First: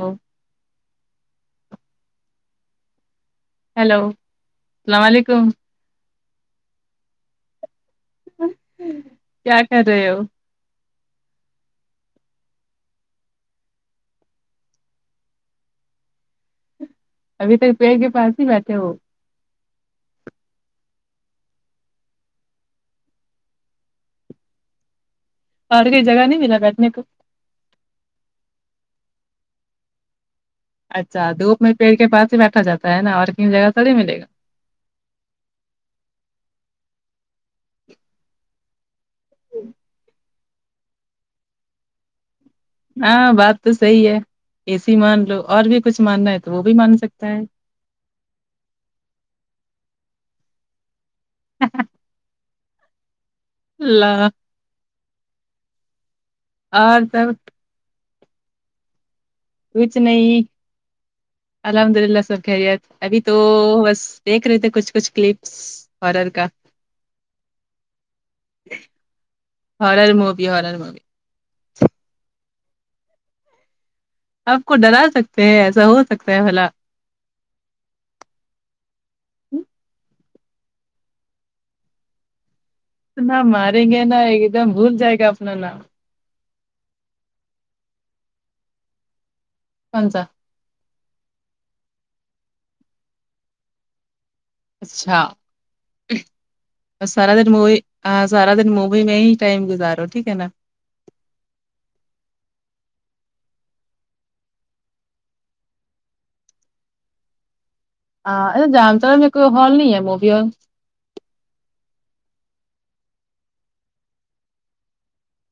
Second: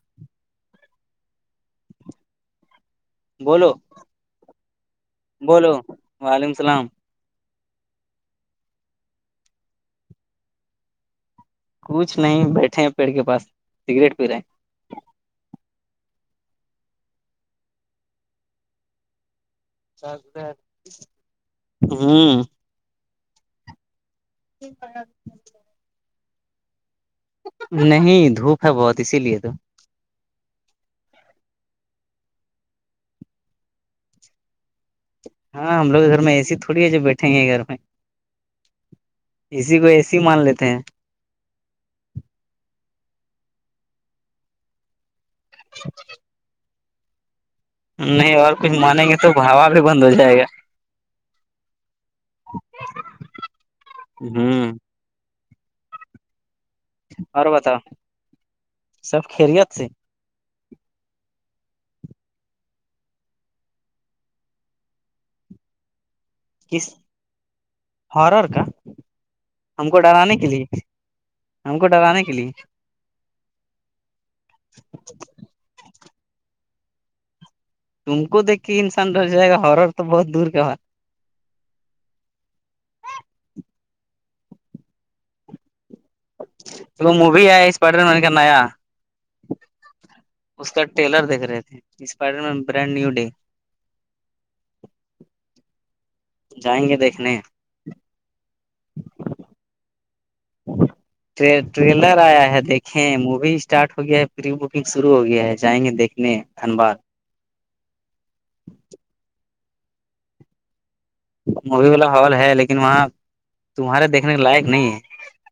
hello بولو hello السلام علیکم بولو وعلیکم السلام کیا کر رہے ہو کچھ نہیں بیٹھے ہیں پیڑ کے پاس سگریٹ پی رہے ہیں ابھی تک پیڑ کے پاس ہی بیٹھے ہو ہمم [unintelligible] اور کوئی جگہ نہیں ملا بیٹھنے کو نہیں دھوپ ہے بہت اسی لیے تو اچھا دھوپ میں پیڑ کے پاس ہی بیٹھا جاتا ہے نا اور کوئی جگہ تھوڑی ملے گا ہاں ہم لوگ کے گھر میں ایے سی تھوڑی ہے جو بیٹھیں گے گھر میں اسی کو اے سی مان لیتے ہیں ہاں بات تو صحیح ہے اے سی مان لو اور بھی کچھ ماننا ہے تو وہ بھی مان سکتا ہے نہیں اور کچھ مانیں گے تو بھاوا بھی بند ہو جائے گا اللہ ہمم اور سب پتا سب خیریت سے کچھ نہیں الحمد اللہ سب خیریت ابھی تو بس دیکھ رہے تھے کچھ کچھ کلپس ہارر کا کس ہارر کا ہم کو ہارر ڈرانے کے مووی لیے ہارر مووی ہم کو ڈرانے کے لیے آپ کو ڈرا سکتے ہیں ایسا ہو سکتا ہے بھلا تم کو دیکھ کے انسان ڈر جائےگا ہارر تو بہت دور کا اتنا ماریں گے نا ایک دم بھول جائے گا اپنا نام وہ مووی ہے سپائیڈر من کا نیا کونسا اس کا ٹیلر دیکھ رہے تھے Spider Man brand new day اچھا جائیں گے بس سارا دیکھنے دن مووی ہاں سارا دن مووی میں ہی ٹائم گزارو ٹھیک ہے نا ٹ ٹریلر آیا ہے دیکھیں مووی اسٹارٹ ہو گیا ہے پری بکنگ شروع ہو گیا ہے جائیں گے دیکھنے دھنباد ہاں اجانتا ہے میں کوئی ہال نہیں ہے مووی ہال مووی والا ہال ہے لیکن وہاں تمہارے دیکھنے کے لائق نہیں ہے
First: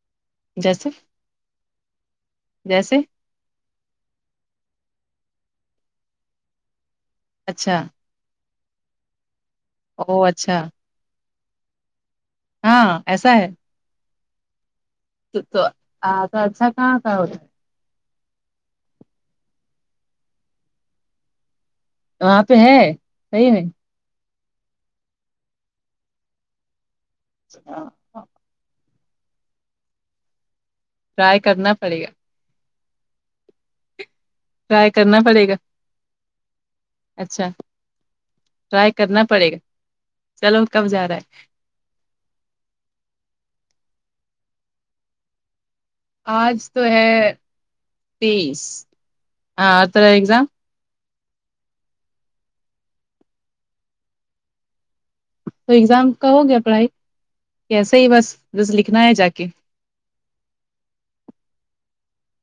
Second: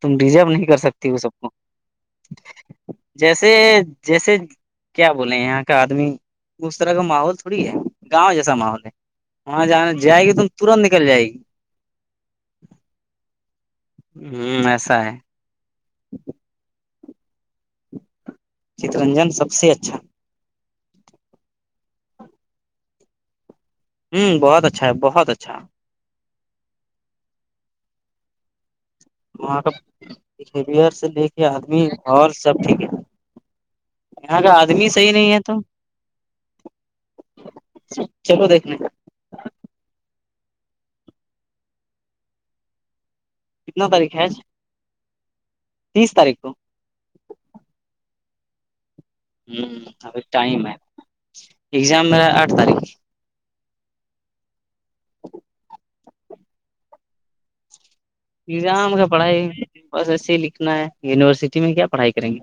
تم ڈیزرو نہیں کر جیسے سکتی وہ سب کو جیسے جیسے جیسے کیا بولیں یہاں کا آدمی اس طرح کا ماحول تھوڑی ہے اچھا گاؤں جیسا ماحول ہے وہاں جانا او جائے گی تو اچھا ترنت نکل جائے گی ہاں ایسا ہے ھمم ایسا ہے تو تو اچھا کہاں کا ہوتا ہے چترنجن سب سے اچھا وہاں پے ہے صحیح میں ہوں بہت اچھا ہے بہت اچھا [unintelligible] وہاں کا بیہویر سے لے ٹرائی کے کرنا آدمی پڑے گا ماحول سب ٹھیک ہے یہاں کا آدمی ٹرائی صحیح کرنا نہیں ہے پڑے گا تو اچھا چلو دیکھنے ٹرائی کرنا پڑے گا چلو کب جا رہا ہے کتنا تاریخ ہے آج آج تو ہے تیس ہاں ہمم اور تیرا ابھی ایگزام ٹائم ہے ایگزام میرا آٹھ تاریخ ایگزام کا ہو گیا پڑھائی کے ایسے ہی بس بس ایگزام کا لکھنا ہے جا کے پڑھائی بس ایسے ہی لکھنا ہے یونیورسٹی میں کیا پڑھائی کریں گے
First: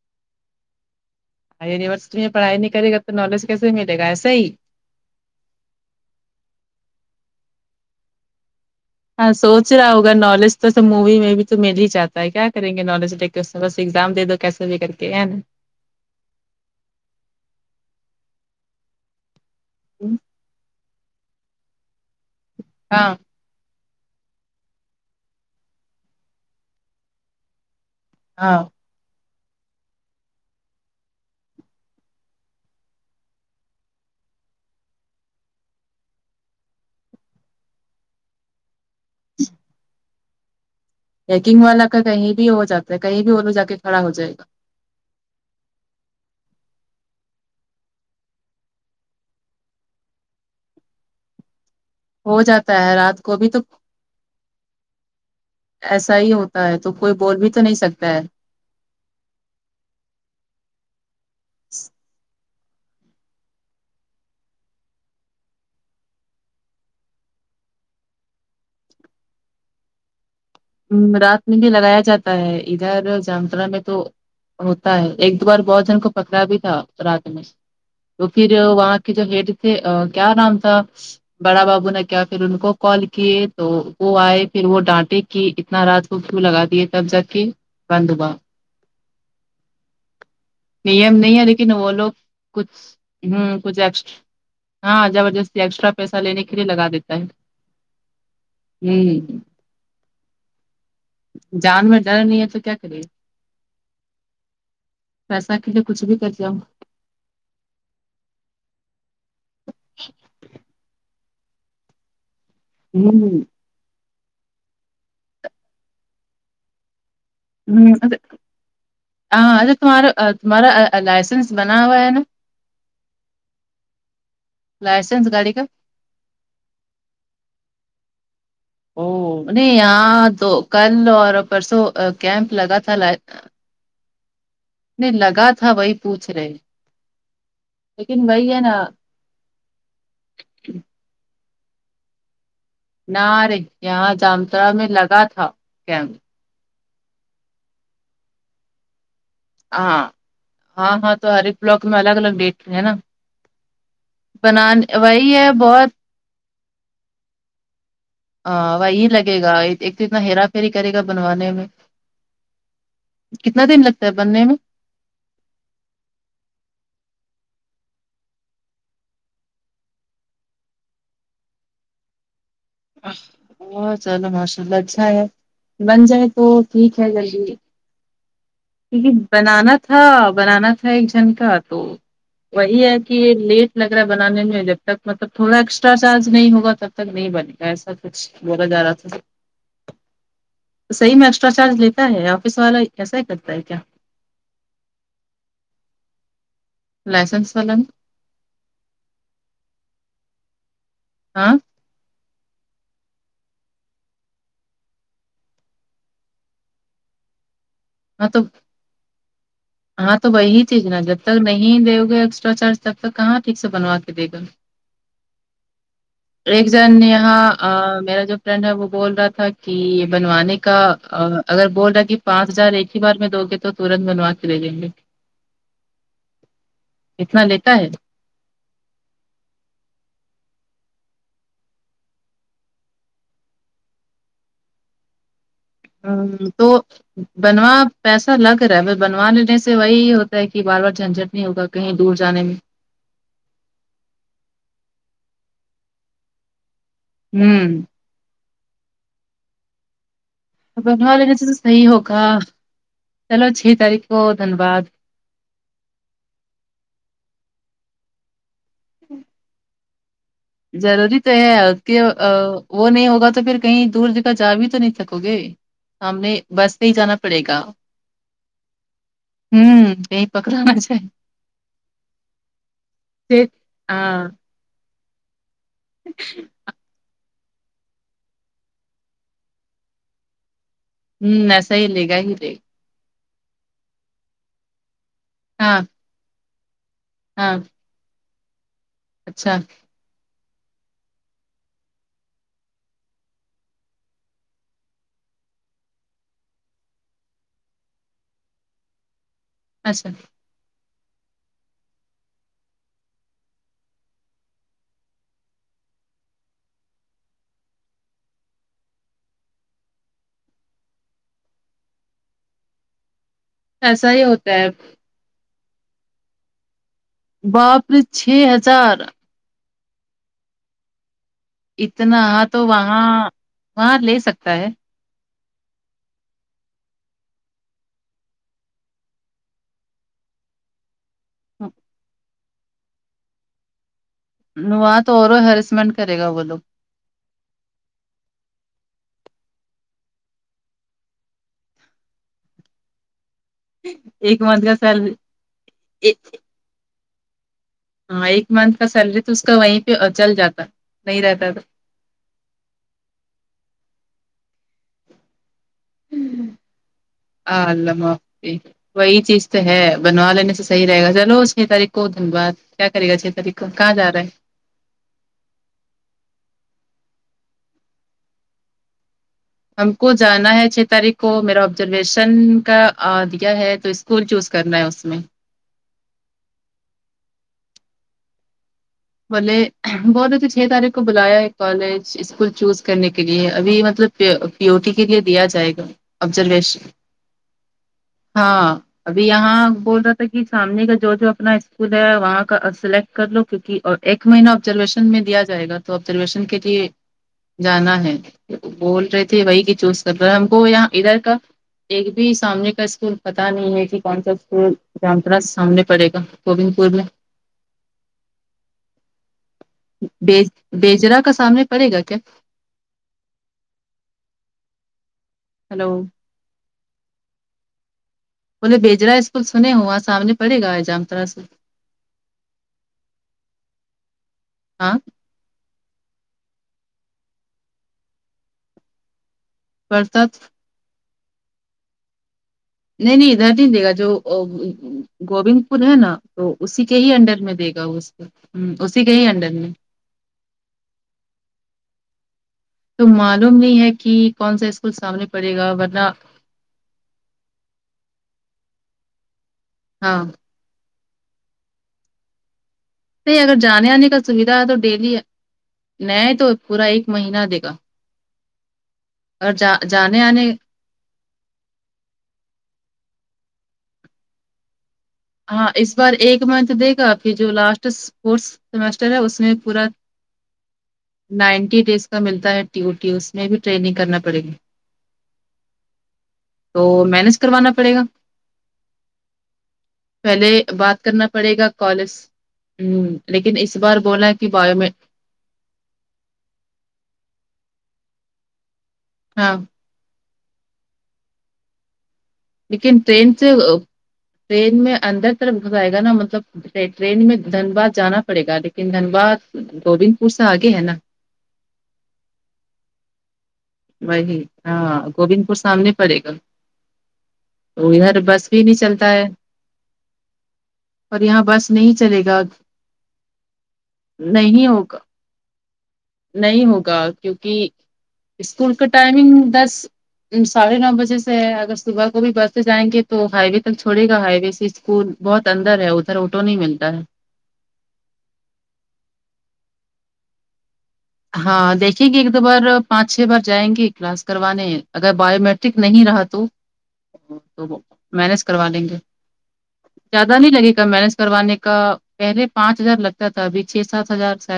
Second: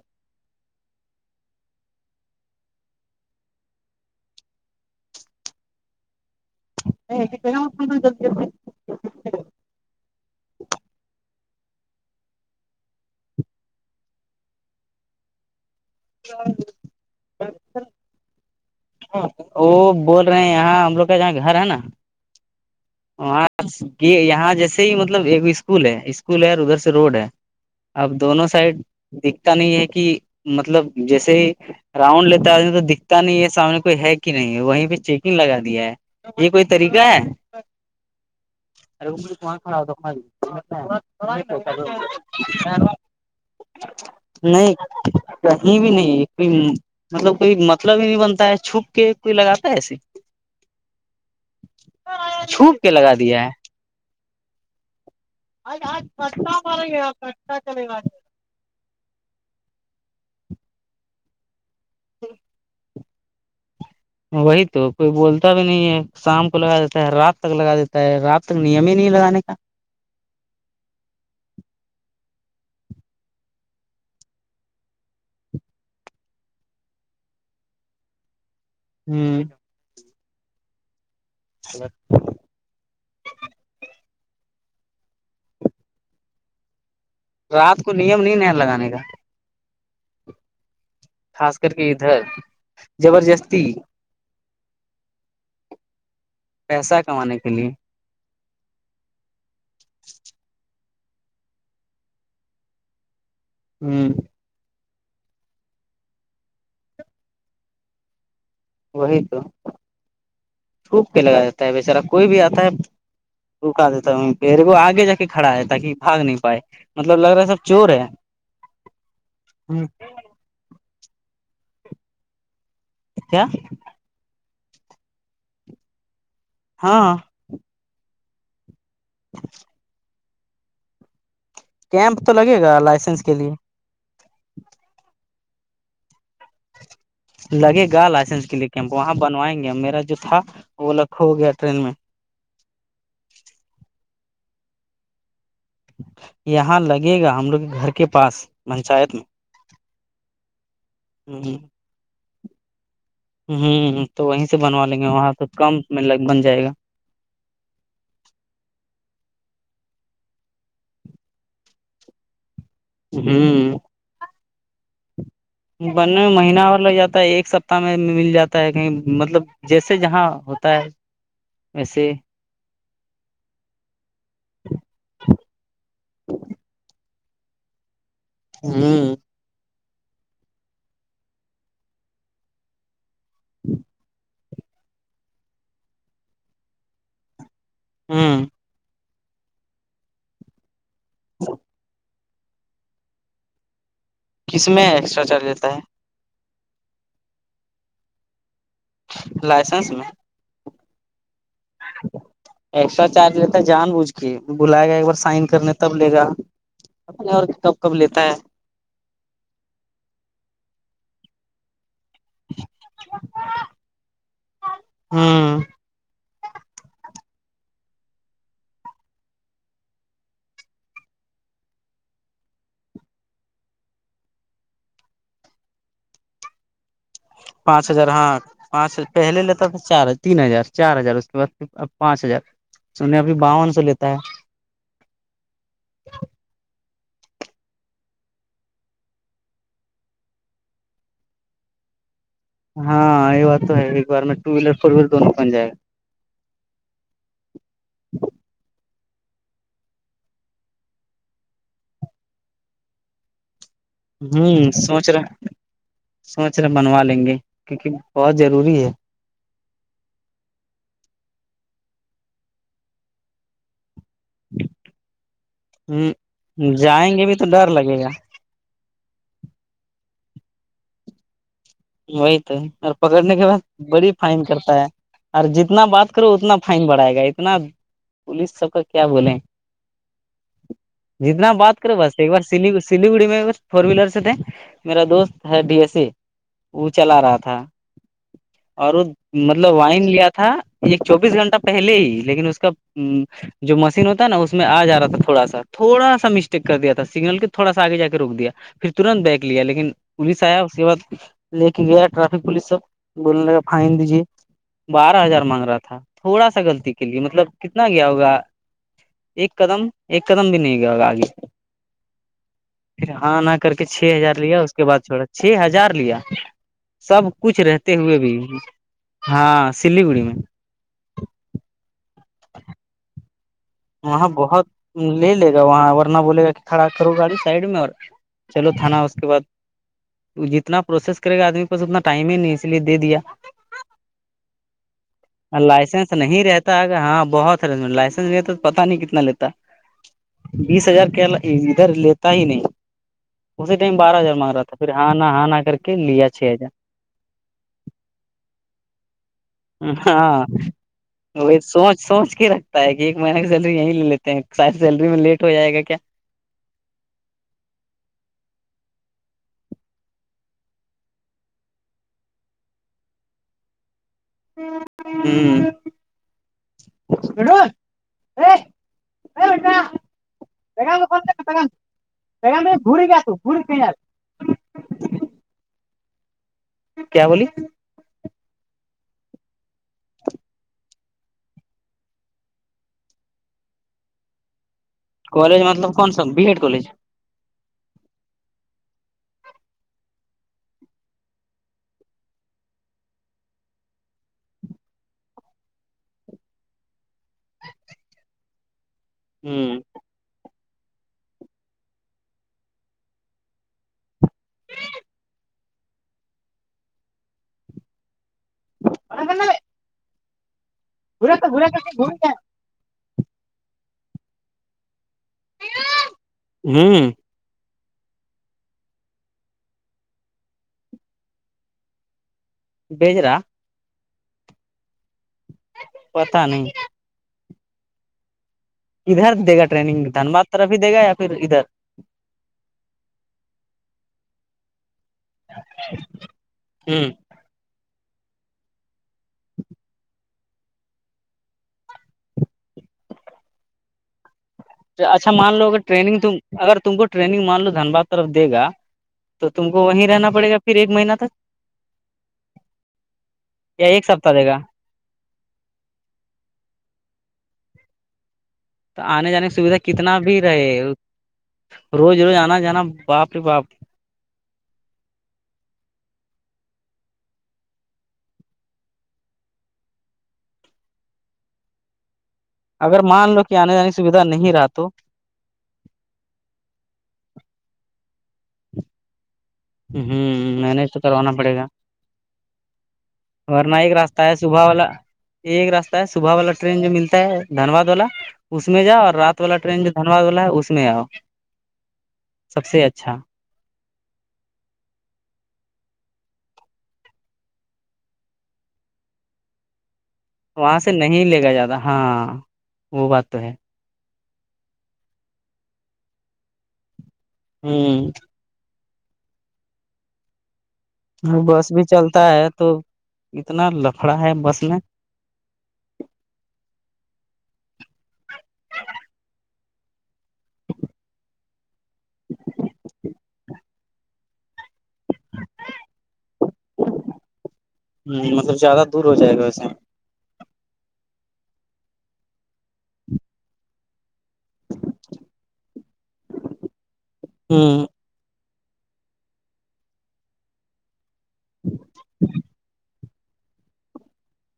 یونیورسٹی میں پڑھائی نہیں کرے گا تو نالج کیسے ملے گا ایسے ہی ہے کہ ہو جلدی جلی [unintelligible] ہاں سوچ رہا ہوگا نالج تو سب مووی میں بھی تو مل ہی جاتا ہے کیا کریں گے نالج تو بس ایگزام دے دو کیسے بھی کر کے ہے نا وہ بول رہے یہاں ہم لوگ کا جہاں گھر ہے نا ہاں وہاں یہ یہاں جیسے ہی مطلب ایک اسکول ہے اسکول ہے اور ادھر سے روڈ ہے اب دونوں ہاں سائڈ دکھتا نہیں ہے کہ مطلب جیسے ہی راؤنڈ لیتا ہیں تو دکھتا نہیں ہے سامنے کوئی ہے کہ نہیں ہے وہیں پہ چیکنگ لگا دیا ہے یہ کوئی طریقہ ہے ارے اگ کو کڑا ہو تواری ہیکنگ والا کا کہیں بھی ہو جاتا ہے کہیں بھی وہ لوگ جا کے کھڑا ہو [unintelligible] جائے گا نہیں کہیں بھی نہیں کوئی مطلب کوئی مطلب ہی نہیں بنتا ہے چھپ کے کوئی لگاتا ہے ایسے ہو چھوپ جاتا کے ہے لگا رات کو دیا ہے بھی تو آج آج ایسا ہی کٹا ہوتا ہے مارے تو گی کوئی بول بھی کٹا تو نہیں چلے گا سکتا ہے جی وہی تو کوئی بولتا بھی نہیں ہے شام کو لگا دیتا ہے رات تک لگا دیتا ہے رات تک نیم ہی نہیں لگانے کا رات میں بھی لگایا جاتا ہے ادھر جامترا میں تو ہوتا ہے ایک دو بار بہت جن کو پکڑا بھی تھا رات میں تو پھر وہاں جو ہ ہیڈ تھے کیا نام تھا بڑا بابو نے کیا پھر ان کو کال کیے تو وہ آئے پھر وہ ڈانٹے کی اتنا رات کو کیو لگا دیے تب جا کے رات کو بند نیم ہوا نہیں ن لگانے کا نیم نہیں ہے خاص لیکن کر کے وہ لوگ ادھر کچھ ہ زبردستی کچھ ایکسٹا ہاں زبردستی ایکسٹرا پیسہ لینے کے لیے لگا پیسہ دیتا ہے کمانے کے لیے ہاں جان میں ڈر نہیں ہے تو کیا کرے ہوں پیسہ کے لیے کچھ بھی کر جاؤ وہی تو چھوپ کے لگا جاتا ہے بچارا کوئی بھی آتا ہے ہوں رکا دیتا پہیر وہ آگے جا کے کھڑا ہے تاکہ باگ نہیں پائے مطلب لگ رہا سب ہ چور ہے ا ہاں اچھا تمہارا تمارا لائسنس بناوا ہے نا کیا لائسنس گاڑی کا ہاں او یہاں تو کل اور پرسوں تو کیمپ لگے لگا گا تھا لائسنس کے لیے نہیں لگا تھا وہی پوچھ رہے لگے گا لیکن لائسنس وہی کے ہے لیے نا کیمپ وہاں بنوائیں گے میرا جو تھا وہ لکھو گیا ٹرین میں نہ ارے یہاں جامتڑا میں لگا تھا کیم یہاں لگے گا ہم لوگ کے گھر کے پاس پنچایت میں ہاں ہاں ہاں تو ہر ایک بلاک میں الگ الگ ڈیٹ میں ہے نا ہوں تو وہیں سے بنوا بنانے لیں گے وہاں وہی تو ہے کم بہت بن جائے گا ہاں وہ یہ لگے گا ایک تو اتنا ہرا پھیری کرے گا بنوانے میں کتنا ہوں دن لگتا ہے بننے میں بننے میں مہینہ ہو لگ جاتا ہے ایک سپتہ میں مل جاتا ہے کہیں مطلب جیسے جہاں ہوتا ہے ویسے وہ چلو ماشاء اللہ اچھا ہے بن جائے تو ٹھیک ہے جلدی کیہ ہ بنانا تھا بنانا تھا ایک جھن کا تو وہی ہے کہ یہ لیٹ لگ رہا ہے بنانے میں جب تک مطلب تھوڑا ایکسٹرا چارج نہیں ہوگا تب تک نہیں بنے گا ایسا ہ کچھ بولا جا رہا تھا صحیح میں ایکسٹرا چارج لیتا ہے آفس والا کیسا ہی کرتا ہے کیا کس میں ایکسٹرا چارج لیتا ہے لائسنس والا نے لائسنس میں ہاں ایکسٹرا چارج لیتا جان بوجھ کے بلائے گا ایک بار سائن کرنے تب لے گا [inaudible] ہاں تو ہاں تو وہی چیز نا جب تک نہیں دے ایکسٹرا چارج تب تک کہاں ٹھیک سے بنو کے دی گا ہاں ایک جن یہاں آں میرا جو فرینڈ ہے وہ بول رہا تھا کہ بنوانے کا اگر بول رہا کہ پانچ ہزار ایک ہی بار میں دو گے تو تورنت بنوا کے دے دیں گے اتنا لیتا پانچ ہے ہزار ہاں پانچ پہلے لیتا تھا چار تین ہزار چار ہزار اس کے بعد اب پانچ ہزار سنیں ابھی باون سو لیتا ہے ہا تو بنوا پیسہ لگ رہا ہے ب بنوا لینے سے وہی ہوتا ہے کہ بار بار جھنجٹ نہیں ہوگا کہیں دور جانے میں ہاں یہ بات تو ہے ایک بار میں ٹو ویلر فور ویلر دونوں پن جائے گا ہوں بنوا لینے سے تو صحیح ہوگا چلو چھ تاریخ کو ہوں دھنباد سوچ رہے سوچ رہے بنوا لیں گے کیونکہ بہت ضروری ہے ہی ضروری تو ہے کہ وہ نہیں ہوگا تو پھر کہیں دور کا جا بھی تو نہیں سکو گے ہ ہم نے بس سے ہی جانا جائیں گے بھی پڑے تو گا ڈر لگے گا ہوں کہیں پکڑا نا جاے وہی تو اور پکڑنے کے بعد بڑی ہاں ہ فائن کرتا ہے اور جتنا بات کرو اتنا فائن بڑھائے گا اتنا پولیس سب کا کیا بولے جتنا ایسا بات ہی کرے لے بس گا ایک ہی بار لے گا سلی سلیگڑی میں کچ فور ویلر س تھے میرا دوست ہے ڈی ہاں ایس سی وہ چلا رہا ہاں تھا اور وہ اچھا مطلب وائن لیا تھا ایک چوبیس گھنٹہ پہلے ہی لیکن اس کا جو مشین ہوتا نا اس میں آ جا رہا تھا تھوڑا سا تھوڑا سا مسٹیک کر دیا تھا سگنل کے تھوڑا سا آگے جا کے روک دیا پھر ترنت بیگ لیا لیکن اچھا پولیس آیا اس کے بعد لے کے گیا ٹریفک پولیس سب بولنے لگا فائن دیجے بارہ ہزار مانگ رہا تھا تھوڑا سا غلطی کے لیے مطلب کتنا گیا ہوگا ایک قدم ایک قدم بھی نہیں گیا ہو گا آگے پھر ہاں نا کر کے چھ ایسا ہی ہزار ہوتا لیا ہے اس کے بعد چھوڑا چھ ہزار لیا سب کچھ باپ رہتے رے، ہوئے بھی چھ ہزار ہاں سلیگڑی میں اتنا ہاں تو وہاں لے وہاں سکتا بہت ہے لے لے گا وہاں ورنہ بولے گا کہ کھڑا کرو گاڑی سائڈ میں اور چلو تھا نہ اس کے بعد جتنا پروسیس کرے گا آدمی کے پاس اتنا ٹائم ہی نہیں اس لیے دے دیا نواں تو اور ہیریسمنٹ لائسنس کرے گا وہ نہیں لوگ رہتا ہے ہاں بہت ہے لائسنس نہیں تو پتا نہیں کتنا لیتا بیس ہزار کیا ادھر لیتا ہی نہیں اسی ٹائم بارہ ہزار ایک مانگ رہا منتھ تھا کا پھر ہاں سیلری نا ہاں نہ کر کے لیا چھ ہزار ہاں ایک منتھ کا سیلری تو اس کا وہیں پہ ہزار چل ہاں جاتا نہیں رہتا تو وہی سوچ سوچ رکھتا ہے کہ ایک مہینہ کی سیلری یہیں لے لیتے ہیں ساری سیلری میں لیٹ ہو جائے گا کیا آں اللہ حافظ وہی چیز تو ہے بنوا لینے سے صحیح رہے گا چلو چھ تاریخ کو دھن واد کیا کرے گا چھ تاریخ کو کہاں جا رہا ہے [unintelligible] ہم کو جانا ہے چھ تاریخ کو میرا آبزرویشن کا دیا ہے تو اسکول چوز کرنا ہے اس میں کیا بولی بولے بہت ا تھ چھ تاریخ کو بلایا ہے کالج اسکول چوز کرنے کے لیے ابھی مطلب پیو ٹی کے لیے دیا کالج جائے گا مطلب کون سا بی ایڈ آبزرویشن کالج ہاں ابھی یہاں بول رہا تھا کہ سامنے کا جو جو اپنا اسکول ہے وہاں کا سلیکٹ کر لو کیونک اور ایک مہینہ آبزرویشن میں دیا جائے گا تو آبزرویشن کے لیے جانا ہے بول رہے تھے وہی کی ہوں چوز کر رہے ہم کو یہاں ادھر کا ایک بھی سامنے کا اسکول پتا نہیں ہے کہ کون سا اسکول کماپس سامنے پڑے گا گووند پور میں [unintelligible] بیج بیجرا کا سامنے پڑے گا کیا ہلو ہوں بولے بیجرا اسکول سنے ہوا سامنے پڑے گا جام طرح سے بجرا ہاں پتا نہیں ادھر دے گا ٹرینگ پڑتا دھنباد طرف ہی دے گا یا پھر ادھر نہیں نہیں ادھر دے گا جو گوند پور ہے نا تو اسی کے ہ ہی انڈر میں دے گا اس کو ہ اسی کے ہی انڈر میں تو معلوم نہیں ہے کہ کون سےا اچھا مان لو اگر ٹریننگ تم اگر تم کو ٹریننگ مان لو دھنباد طرف دے گا تو تم کو وہ ہاں رہنا پڑے گا پھر ایک مہینہ تک نہیں اگر یا جانے ایک آنے کا سپتہ دے گا سویدھا ہے تو ڈیلی ن تو پورا ایک مہینہ دے گا آنے جانے اور کی جا سویدھا کتنا جانے بھی آنے رہے روز روز آنا جانا باپ رے باپ ہاں اس بار ایک منتھ دے گا فیر جو لاسٹ کورس سمسٹر ہے اس میں پورا نائنٹی ڈیز کا ملتا ہے اگر ڈیوٹی اس مان لو میں کہ بھی آنے جانے ٹریننگ کی کرنا سویدھا پڑے نہیں گی رہا تو تو مینج کروانا پڑے گا پہلے آمہم مینج تو بات کرنا کروانا پڑے گا کالج ہ لیکن اس ورنا ایک بار راستہ بولا ہے کہ صبح بایو والا میں ایک راستہ ہے صبح والا ٹرین جو ملتا ہے دھنباد والا اس میں جاؤ اور رات ہاں والا ٹرین جو دھنباد والا اس میں آؤ سب سے لیکن اچھا ٹرین سے ٹرین میں اندر طرف بھاگے گا نا مطلب ٹرین میں دھنباد جانا پڑے گا لیکن دھنباد گوبند پور آگے وہاں ہے سے نا نہیں لے گا زیادہ ہاں وہ بات تو ہے وہی ہاں گوبند پور سامنے پڑے گا تو ادھر ہ بس ٹرین ہی چلتا ہے اور یہاں بس بھی نہیں چلتا چلے گا ہے تو اتنا لفڑا ہے بس نہیں میں ہوگا نہیں ہوگا کیونکی اسکول کا ٹائمنگ دس ساڑھے نو بجے سے ہے اگر ست صبح کو بھی بس سے جائیں گے تو ہائی وے تک چھوڑے گا ہائی وے سے اسکول بہت اندر ہے ادھر آٹو نہیں ملتا ہے مطلب زیادہ دور ہو جائے گا ویسے ہاں دیکھیے گے ایک دو بار پانچ چھ بار جائیں گے کلاس کروانے اگر بایو مٹرک نہیں رہا تو ہ مینج کروا لینگے زیادہ نہیں لگے گا مینج کروانے کا پہلے پانچ ہزار لگتا تھا ابھی چھ سات ہزار شاید